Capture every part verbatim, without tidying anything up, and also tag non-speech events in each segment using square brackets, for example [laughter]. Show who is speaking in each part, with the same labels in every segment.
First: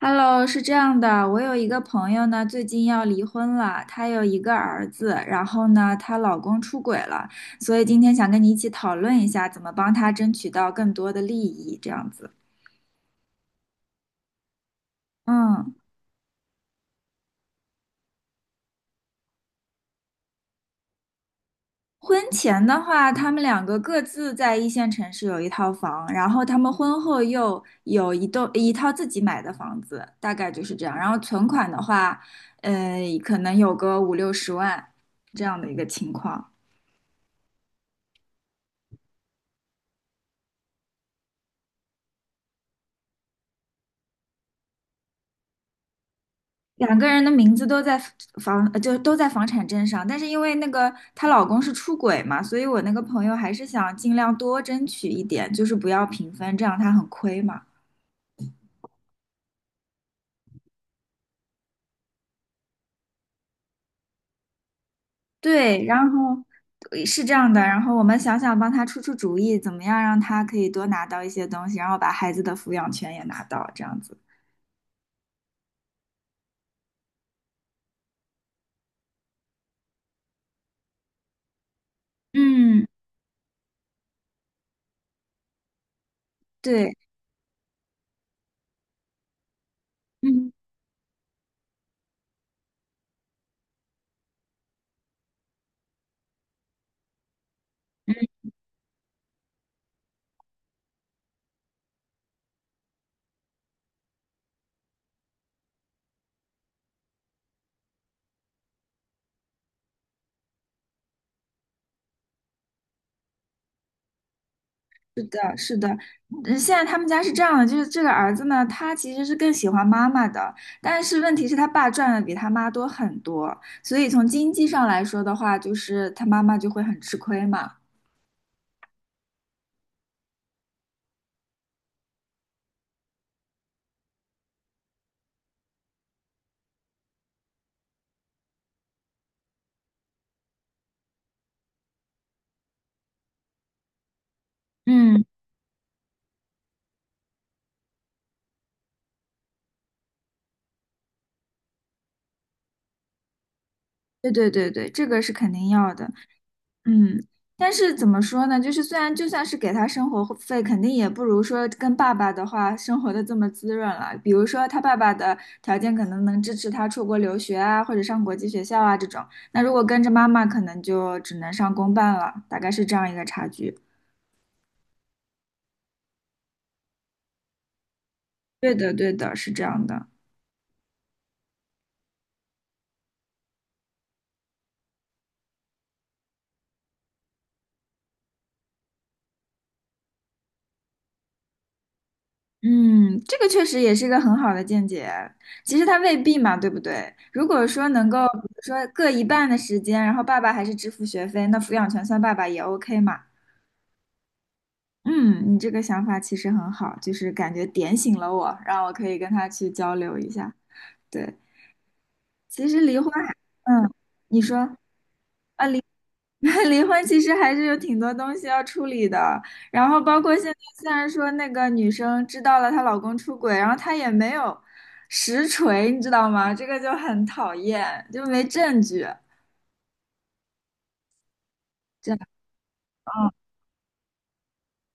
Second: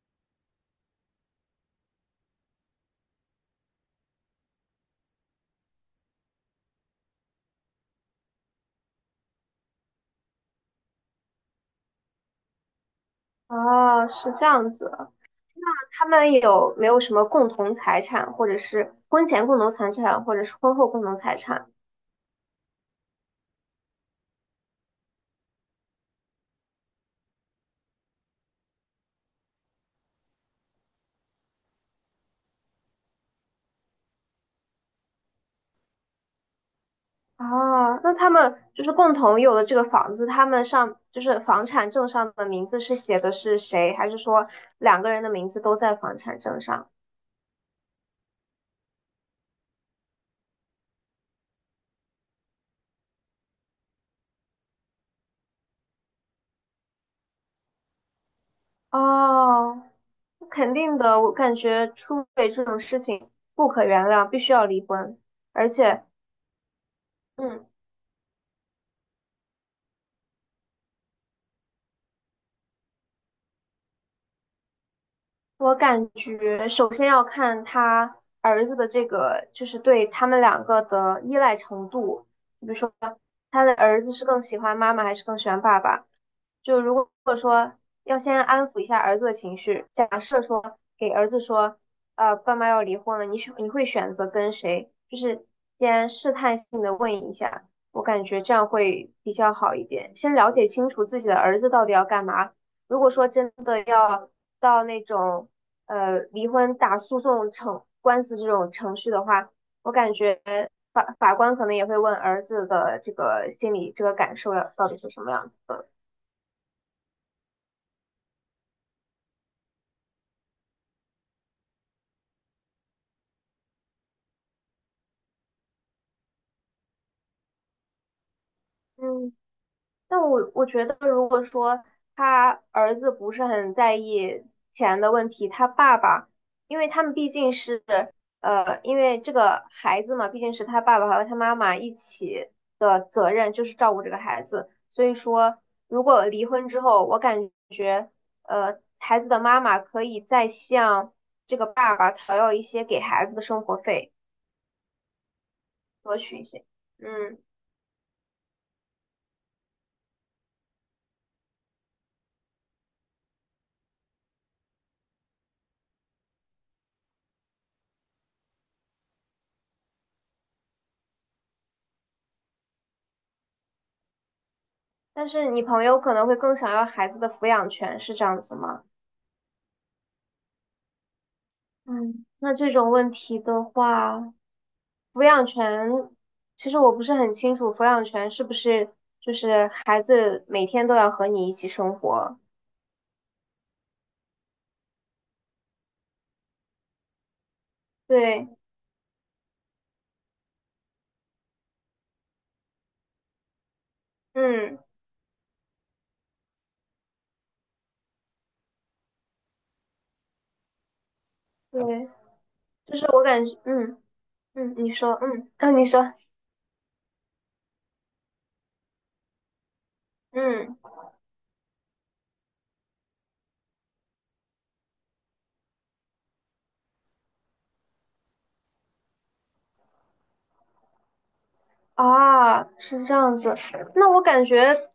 Speaker 1: Hello，是这样的，我有一个朋友呢，最近要离婚了，她有一个儿子，然后呢，她老公出轨了，所以今天想跟你一起讨论一下，怎么帮她争取到更多的利益，这样子。
Speaker 2: 哦，是这样子。
Speaker 1: 嗯。
Speaker 2: 他们有没有什么共同财产，或者是婚前共同财产，或者是婚后共同财产？
Speaker 1: 婚前的话，他们两个各自在一线城市有一套房，然后他们婚后又有一栋一套自己买的房子，大概就是这样。然后存款的话，呃，可能有个五六十万这样的一个情况。
Speaker 2: 哦，那他们就是共同有的这个房子，他们上就是房产证上的名字是写的是谁，还是说两个人的名字都在房产证上？
Speaker 1: 两个人的名字都在房，呃就都在房产证上，但是因为那个她老公是出轨嘛，所以我那个朋友还是想尽量多争取一点，就是不要平分，这样她很亏嘛。
Speaker 2: 哦，肯定的，我感觉出轨这种事情不可原谅，必须要离婚。而
Speaker 1: 对，
Speaker 2: 且，
Speaker 1: 然后呃是这样的，
Speaker 2: 嗯，
Speaker 1: 然后我们想想帮她出出主意，怎么样让她可以多拿到一些东西，然后把孩子的抚养权也拿到，这样子。
Speaker 2: 我感觉首先要看他儿子的这个，就是对他们两个的依赖程度。比如
Speaker 1: 嗯，
Speaker 2: 说，他的儿子是更喜欢妈妈还是更喜欢爸爸？就
Speaker 1: 对，
Speaker 2: 如果说要先安抚一下儿子的情绪，假设
Speaker 1: 嗯。
Speaker 2: 说给儿子说，呃，爸妈要离婚了，你选你会选择跟谁？就是先试探性的问一下，我感觉这样会比较好一点。先了解清楚自己的儿子到底要干嘛，如果说真的要到那种呃离婚打诉讼程官司这种程序的话，我感觉法法官可能也会问儿子的这个心理这个感受要到底是什么样子的。
Speaker 1: 嗯，现在他们家是这样的，就是这个儿子呢，他其实是更喜欢妈妈的，但是问题是他爸赚的比他妈多很多，所以从经济上来说的话，就是他妈妈就会很吃亏嘛。
Speaker 2: 嗯。但我我觉得，如果说他儿子不是很在意钱的问题，他爸爸，因为他们毕竟是呃，因为这个孩子嘛，毕竟是他爸爸和他妈妈一起的责任，就是照顾这个孩子。所以
Speaker 1: 嗯，
Speaker 2: 说，如果离婚之后，我感觉呃，孩子的妈妈可以再向这个爸爸讨要一些给孩子的生活费，
Speaker 1: 对对对对，这个是肯定要的。
Speaker 2: 多取一些。
Speaker 1: 嗯，
Speaker 2: 嗯，
Speaker 1: 但是怎么说呢？就是虽然就算是给他生活费，肯定也不如说跟爸爸的话生活的这么滋润了。比如说他爸爸的条件可能能支持他出国留学啊，或者上国际学校啊这种。那如果跟着妈妈，可能就只能上公办了，大概是这样一个差距。
Speaker 2: 但是你朋友可能会更想要孩子的抚养权，是这样子
Speaker 1: 对
Speaker 2: 吗？
Speaker 1: 的，对的，是这样的。
Speaker 2: 嗯，那这种问题的话，抚养权，其实我不是很清楚，抚养权是不是就是孩子每天都要和你一起生活？
Speaker 1: 嗯，这个确实也是一个很好的见解。其实他未必嘛，对不对？如果说能够，比
Speaker 2: 对，
Speaker 1: 如说各一半的时间，然后爸爸还是支付学费，那抚养权算爸爸也 O K 嘛。
Speaker 2: 嗯，
Speaker 1: 嗯，你这个想法其实很好，就是感觉点醒了我，让我可以跟他去交流一下。对，
Speaker 2: 对，
Speaker 1: 其实
Speaker 2: 就
Speaker 1: 离
Speaker 2: 是
Speaker 1: 婚
Speaker 2: 我
Speaker 1: 还，
Speaker 2: 感觉，
Speaker 1: 嗯，
Speaker 2: 嗯
Speaker 1: 你说
Speaker 2: 嗯，你说，嗯，
Speaker 1: 啊，
Speaker 2: 啊，
Speaker 1: 离
Speaker 2: 你说，
Speaker 1: [laughs] 离婚其实还是有挺多东西要处理的。然后包括现在，
Speaker 2: 嗯，
Speaker 1: 虽然说那个女生知道了她老公出轨，然后她也没有实锤，你知道吗？这个就很讨厌，就没证据。这样，
Speaker 2: 啊，是这样子，那我感觉。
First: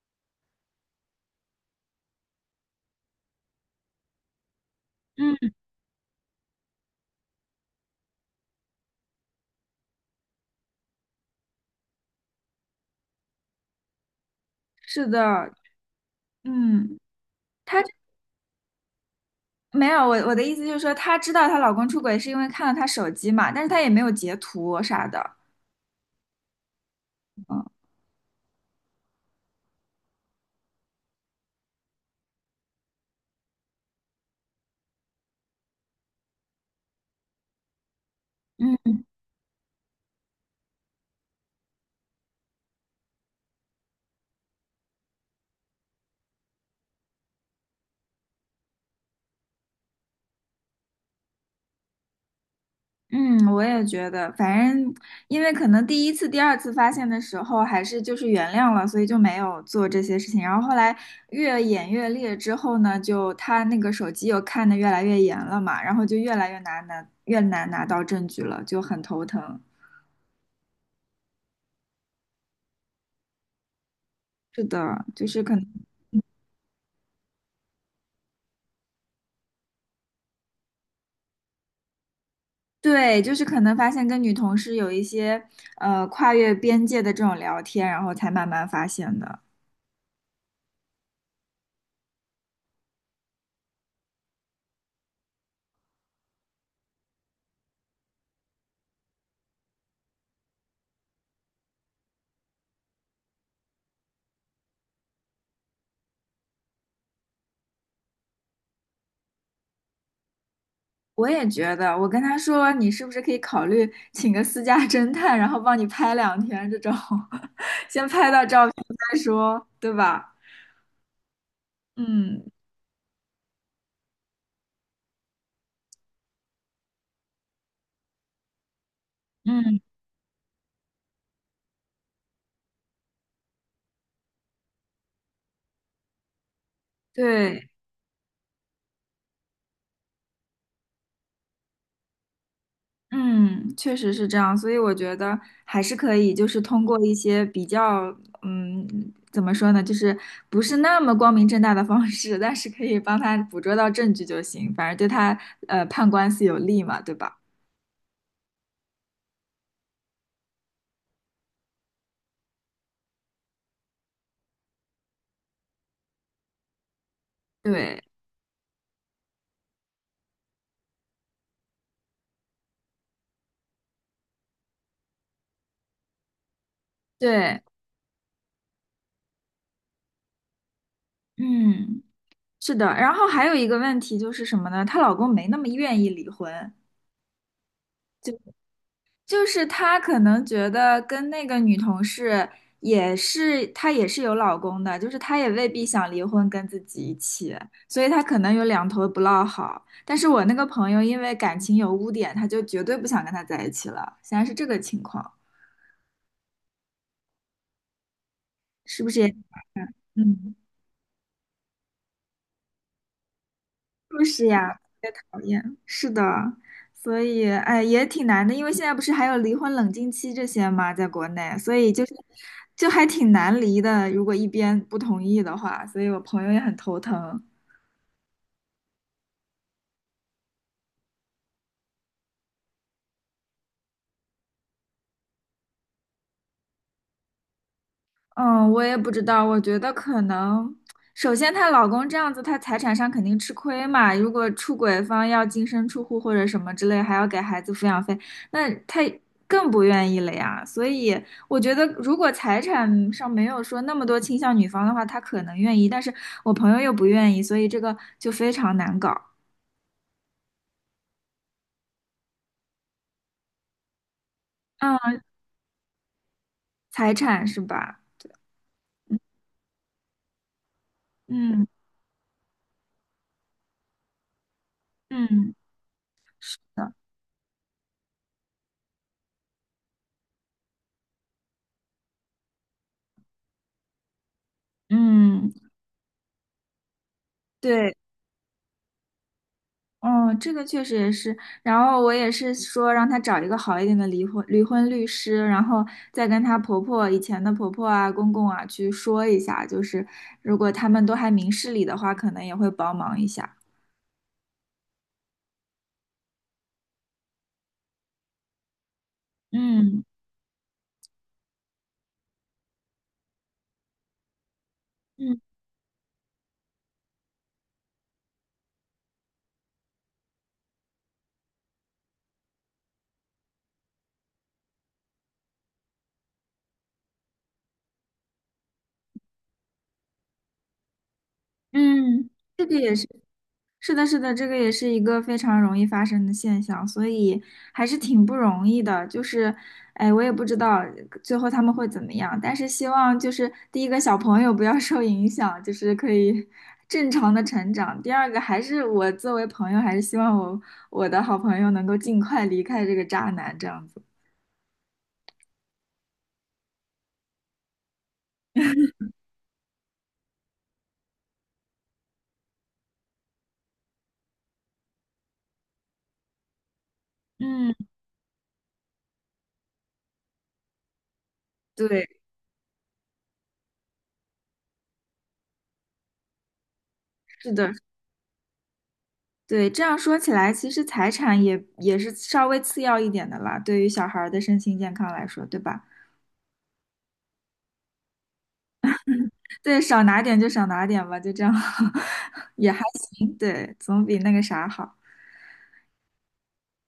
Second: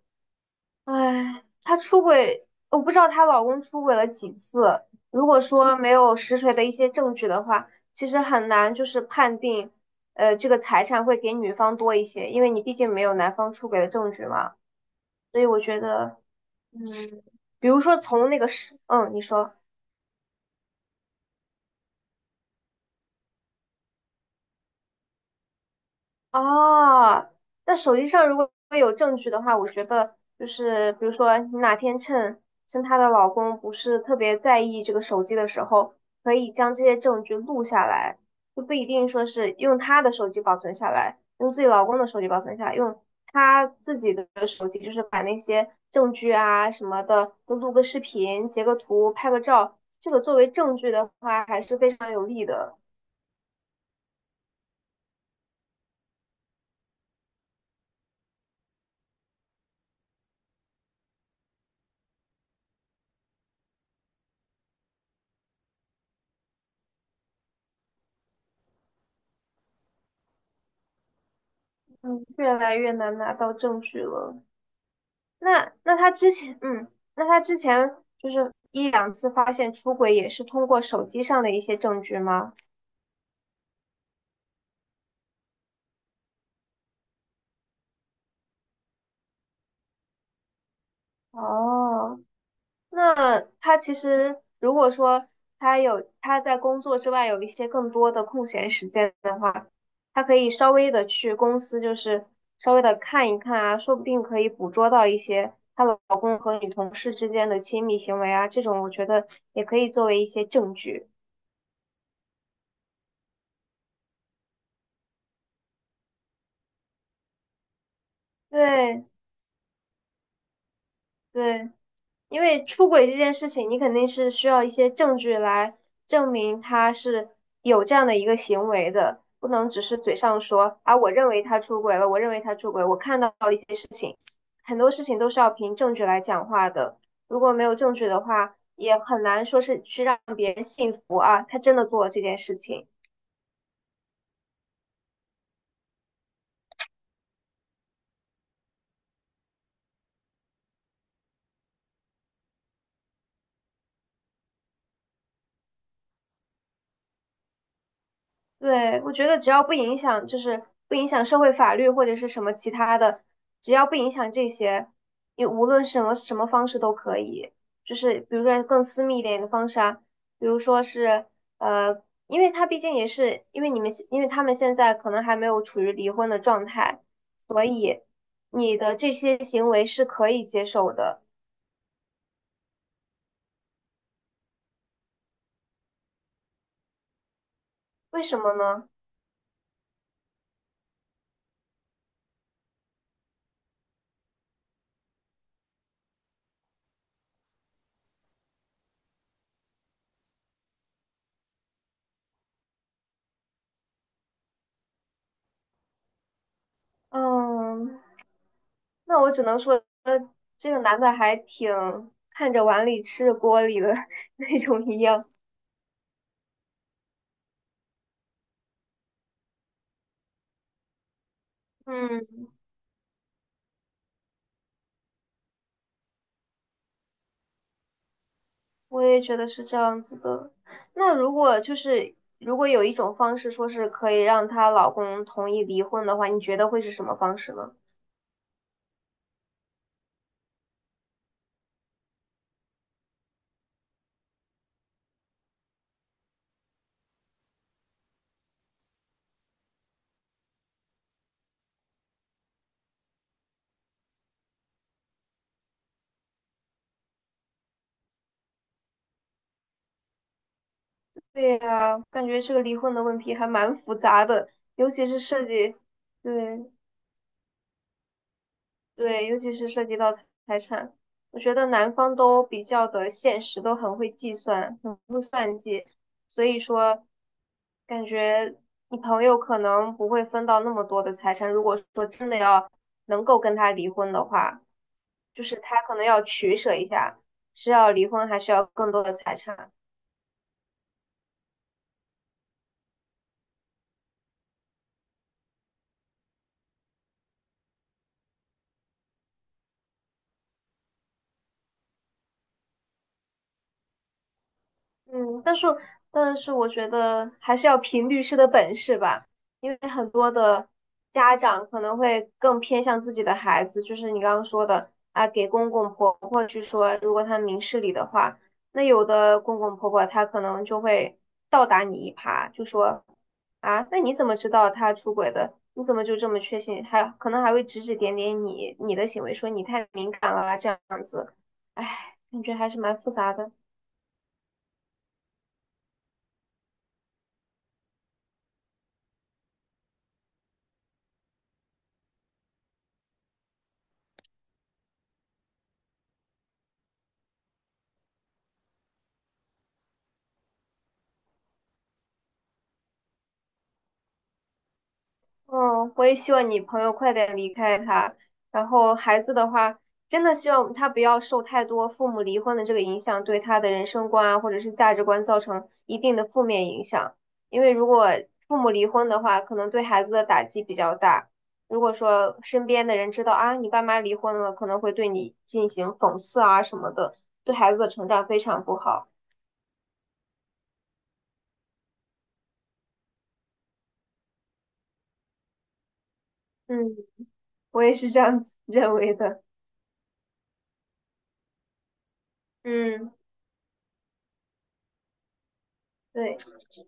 Speaker 2: 哎，她出轨，我不知道她老公出轨了几次。如果
Speaker 1: 嗯，
Speaker 2: 说没有实锤的一些证据的话，其实很难就是判定，呃，这个财产会给女方多一些，因为你毕竟没有男方出轨的证据嘛。
Speaker 1: 是
Speaker 2: 所以
Speaker 1: 的，
Speaker 2: 我觉得，
Speaker 1: 嗯。
Speaker 2: 嗯，比如说从那个是，嗯，你说。
Speaker 1: 没有，我我的意思就是说，她知道她老公出轨是因为看了她手机嘛，但是她也没有截图啥的。
Speaker 2: 哦，那
Speaker 1: 嗯
Speaker 2: 手机上如果有证据的话，我觉得就是比如说你哪天趁趁她的老公不是特别在意这个手机的时候，可以将这些证据录下来，就不一
Speaker 1: 嗯
Speaker 2: 定说是用她的手机保存下来，用自己老公的手机保存下来，用她自己的手机，就是把那些证据啊什么的都录个视频、截个图、拍个照，这个作为证据的话还是非常有利的。
Speaker 1: 嗯，我也觉得，反正因为可能第一次、第二次发现的时候，还是就是原谅了，所以就没有做这些事情。然后后来越演越烈之后呢，就她那个手机又看得越来越严了嘛，然后就越来越难拿，越难拿到证据了，就很头疼。
Speaker 2: 嗯，越来越难拿到证据了。
Speaker 1: 是的，就是可能。
Speaker 2: 那那他之前，嗯，那他之前就是一两次发现出轨，也是通过手机上的一些证据吗？
Speaker 1: 对，就是可能发现跟女同事有一些呃跨越边界的这种聊天，然后才慢慢发现的。
Speaker 2: 哦，那他其实如果说他有他在工作之外有一些更多的空闲时间的话，他可以稍微的去公司，就是稍微的看一看啊，说不定可以捕捉到一些她老公和女同事之间的亲密行为啊，这种我觉得也可以作为一些证据。
Speaker 1: 我也觉得，我跟他说你是不是可以考虑请个私家侦探，然后帮你拍两天这种，[laughs] 先拍到照片
Speaker 2: 对
Speaker 1: 再说，对吧？
Speaker 2: 对。因
Speaker 1: 嗯
Speaker 2: 为出轨这件事情，你肯定是需要一些证据来证明他是有这样的一个行为的，不能
Speaker 1: 嗯，
Speaker 2: 只是嘴上说啊，我认为他出轨了，我认为他出轨，我看到了一些事情，很多事情都是要凭证据来讲话的。如果没
Speaker 1: 对，
Speaker 2: 有证据的话，也很难说是去让别人信服啊，他真的做了这件事情。
Speaker 1: 嗯，确实是这样，所以我觉得还是可以，就是通过一些比较，嗯，怎么说呢，就是不是那么光明正大的方式，但是可以帮他捕捉到证据就行，反正对他呃判官司有利嘛，对吧？
Speaker 2: 对，我觉得只要不影响，就是不影响社会法律或者是什么其他的，只要不影响这些，你无论什么什么方式都可以。就
Speaker 1: 对
Speaker 2: 是比如说更私密一点的方式啊，比如说是呃，因为他毕竟也是因为你们，因为他们现在可能还没有处于离婚的状态，
Speaker 1: 对，
Speaker 2: 所以你的这些行为是可以接受的。
Speaker 1: 嗯，是的。然后还有一个问题就是什么呢？她老公没那么愿意离婚。
Speaker 2: 为什么呢？
Speaker 1: 就是他可能觉得跟那个女同事也是，她也是有老公的，就是她也未必想离婚跟自己一起，所以她可能有两头不落好。但是我那个朋友因为感情有污点，他就绝对不想跟他在一起了，现在是这个情况，
Speaker 2: 嗯。
Speaker 1: 是不是
Speaker 2: 那
Speaker 1: 也？
Speaker 2: 我只能说，呃，
Speaker 1: 嗯。
Speaker 2: 这个男的还挺看着碗里吃着锅里的
Speaker 1: 就
Speaker 2: [laughs]
Speaker 1: 是
Speaker 2: 那
Speaker 1: 呀，特
Speaker 2: 种一
Speaker 1: 别
Speaker 2: 样。
Speaker 1: 讨厌。是的，所以哎，也挺难的，因为现在不是还有离婚冷静期这些嘛，在国内，所以就是
Speaker 2: 嗯，
Speaker 1: 就还挺难离的。如果一边不同意的话，所以我朋友也很头疼。
Speaker 2: 我也觉得是这样子的。那如果就是如果有一种方式说是可以让她老公同意离婚的话，你觉得会是什么方式呢？
Speaker 1: 嗯，我也不知道，我觉得可能，首先她老公这样子，她财产上肯定吃亏嘛。如果出轨方要净身出户或者什么之类，还要给孩子抚养费，那她更不愿意了呀。所以我觉得，如果财产上没有说那么多倾向女方的话，她可能愿意，但是我朋友又不愿意，所以这个就非常难搞。
Speaker 2: 对呀，感觉这个离婚的问题还蛮复杂的，尤其是
Speaker 1: 嗯，
Speaker 2: 涉及，对
Speaker 1: 财产是吧？嗯
Speaker 2: 对，尤其是涉及到财产，我觉得
Speaker 1: 嗯，
Speaker 2: 男方都比较的现实，都很会计算。
Speaker 1: 嗯
Speaker 2: 所
Speaker 1: 是
Speaker 2: 以
Speaker 1: 的，
Speaker 2: 说，感觉你朋友可能不会分到那么多的财产。如果说真的要能够跟他离婚的话，就
Speaker 1: 嗯，
Speaker 2: 是他可能要取舍一下，是要
Speaker 1: 对。
Speaker 2: 离婚还是要更多的财产。
Speaker 1: 嗯，这个确实也是。然后我也是说让她找一个好一点的离婚离婚律师，然后再跟她婆婆以前的婆婆啊、公公啊去说一下，就是如果他们都还明事理的话，可能也会帮忙一下。
Speaker 2: 嗯，但是但是我觉得还是要凭律师的本事吧，因为
Speaker 1: 嗯
Speaker 2: 很多的家长可能会更偏向自己的孩子，就是你刚刚说的啊，
Speaker 1: 嗯
Speaker 2: 给公公婆婆去说，如果他明事理的话，那有的公公婆婆他可能就会倒打你一耙，就说啊，那你怎么知道他出轨的？你怎么就这么确信？还可能还会指指点点你你的行为，说你太敏感了啊，这样子，哎，
Speaker 1: 嗯，
Speaker 2: 感觉
Speaker 1: 这
Speaker 2: 还
Speaker 1: 个
Speaker 2: 是
Speaker 1: 也
Speaker 2: 蛮
Speaker 1: 是。
Speaker 2: 复杂的。
Speaker 1: 是的，是的，这个也是一个非常容易发生的现象，所以还是挺不容易的。就是，哎，我也不知道最后他们会怎么样，但是希望就是第一个小朋友不要受影响，就是可以正常的成长。第二个还是我作为朋友，还是希望我我的好朋友能够尽快离开这个渣男这样子。
Speaker 2: 嗯，我也希望你朋友快点离开他。然后孩子的话，真的希望他不要受太多父母离婚的这个影响，对他的人生观啊，或者是价值观造成一定的负面影响。因为
Speaker 1: 嗯，
Speaker 2: 如果父母离婚的话，可能对孩子的打击比较大。如果
Speaker 1: 对，
Speaker 2: 说身边的人知道啊，你爸妈离婚了，可能会对你进行讽刺啊什么的，
Speaker 1: 是
Speaker 2: 对
Speaker 1: 的，
Speaker 2: 孩子的成长非常不好。
Speaker 1: 对。这样说起来，其实财产也也是稍微次要一点的啦，对于小孩儿的身心健康来说，对吧？
Speaker 2: 嗯，我也是这样子 [laughs] 认为的。
Speaker 1: 对，少拿点就少拿点吧，就这样，[laughs] 也还
Speaker 2: 嗯，
Speaker 1: 行，对，总比那个啥好。
Speaker 2: 对，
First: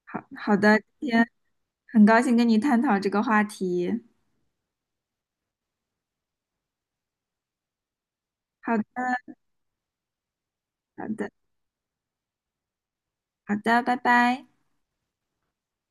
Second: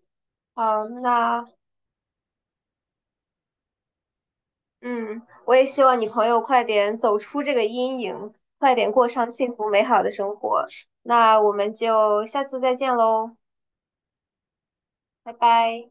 Speaker 1: 好好的，
Speaker 2: 好，
Speaker 1: 今天
Speaker 2: 那。
Speaker 1: 很高兴跟你探讨这个话题。
Speaker 2: 嗯，我也希望你朋友快点走出这个阴影，快
Speaker 1: 好的，
Speaker 2: 点过上幸福美好的生活。
Speaker 1: 好的，
Speaker 2: 那我们就下次再见喽，
Speaker 1: 好的，拜拜。
Speaker 2: 拜拜。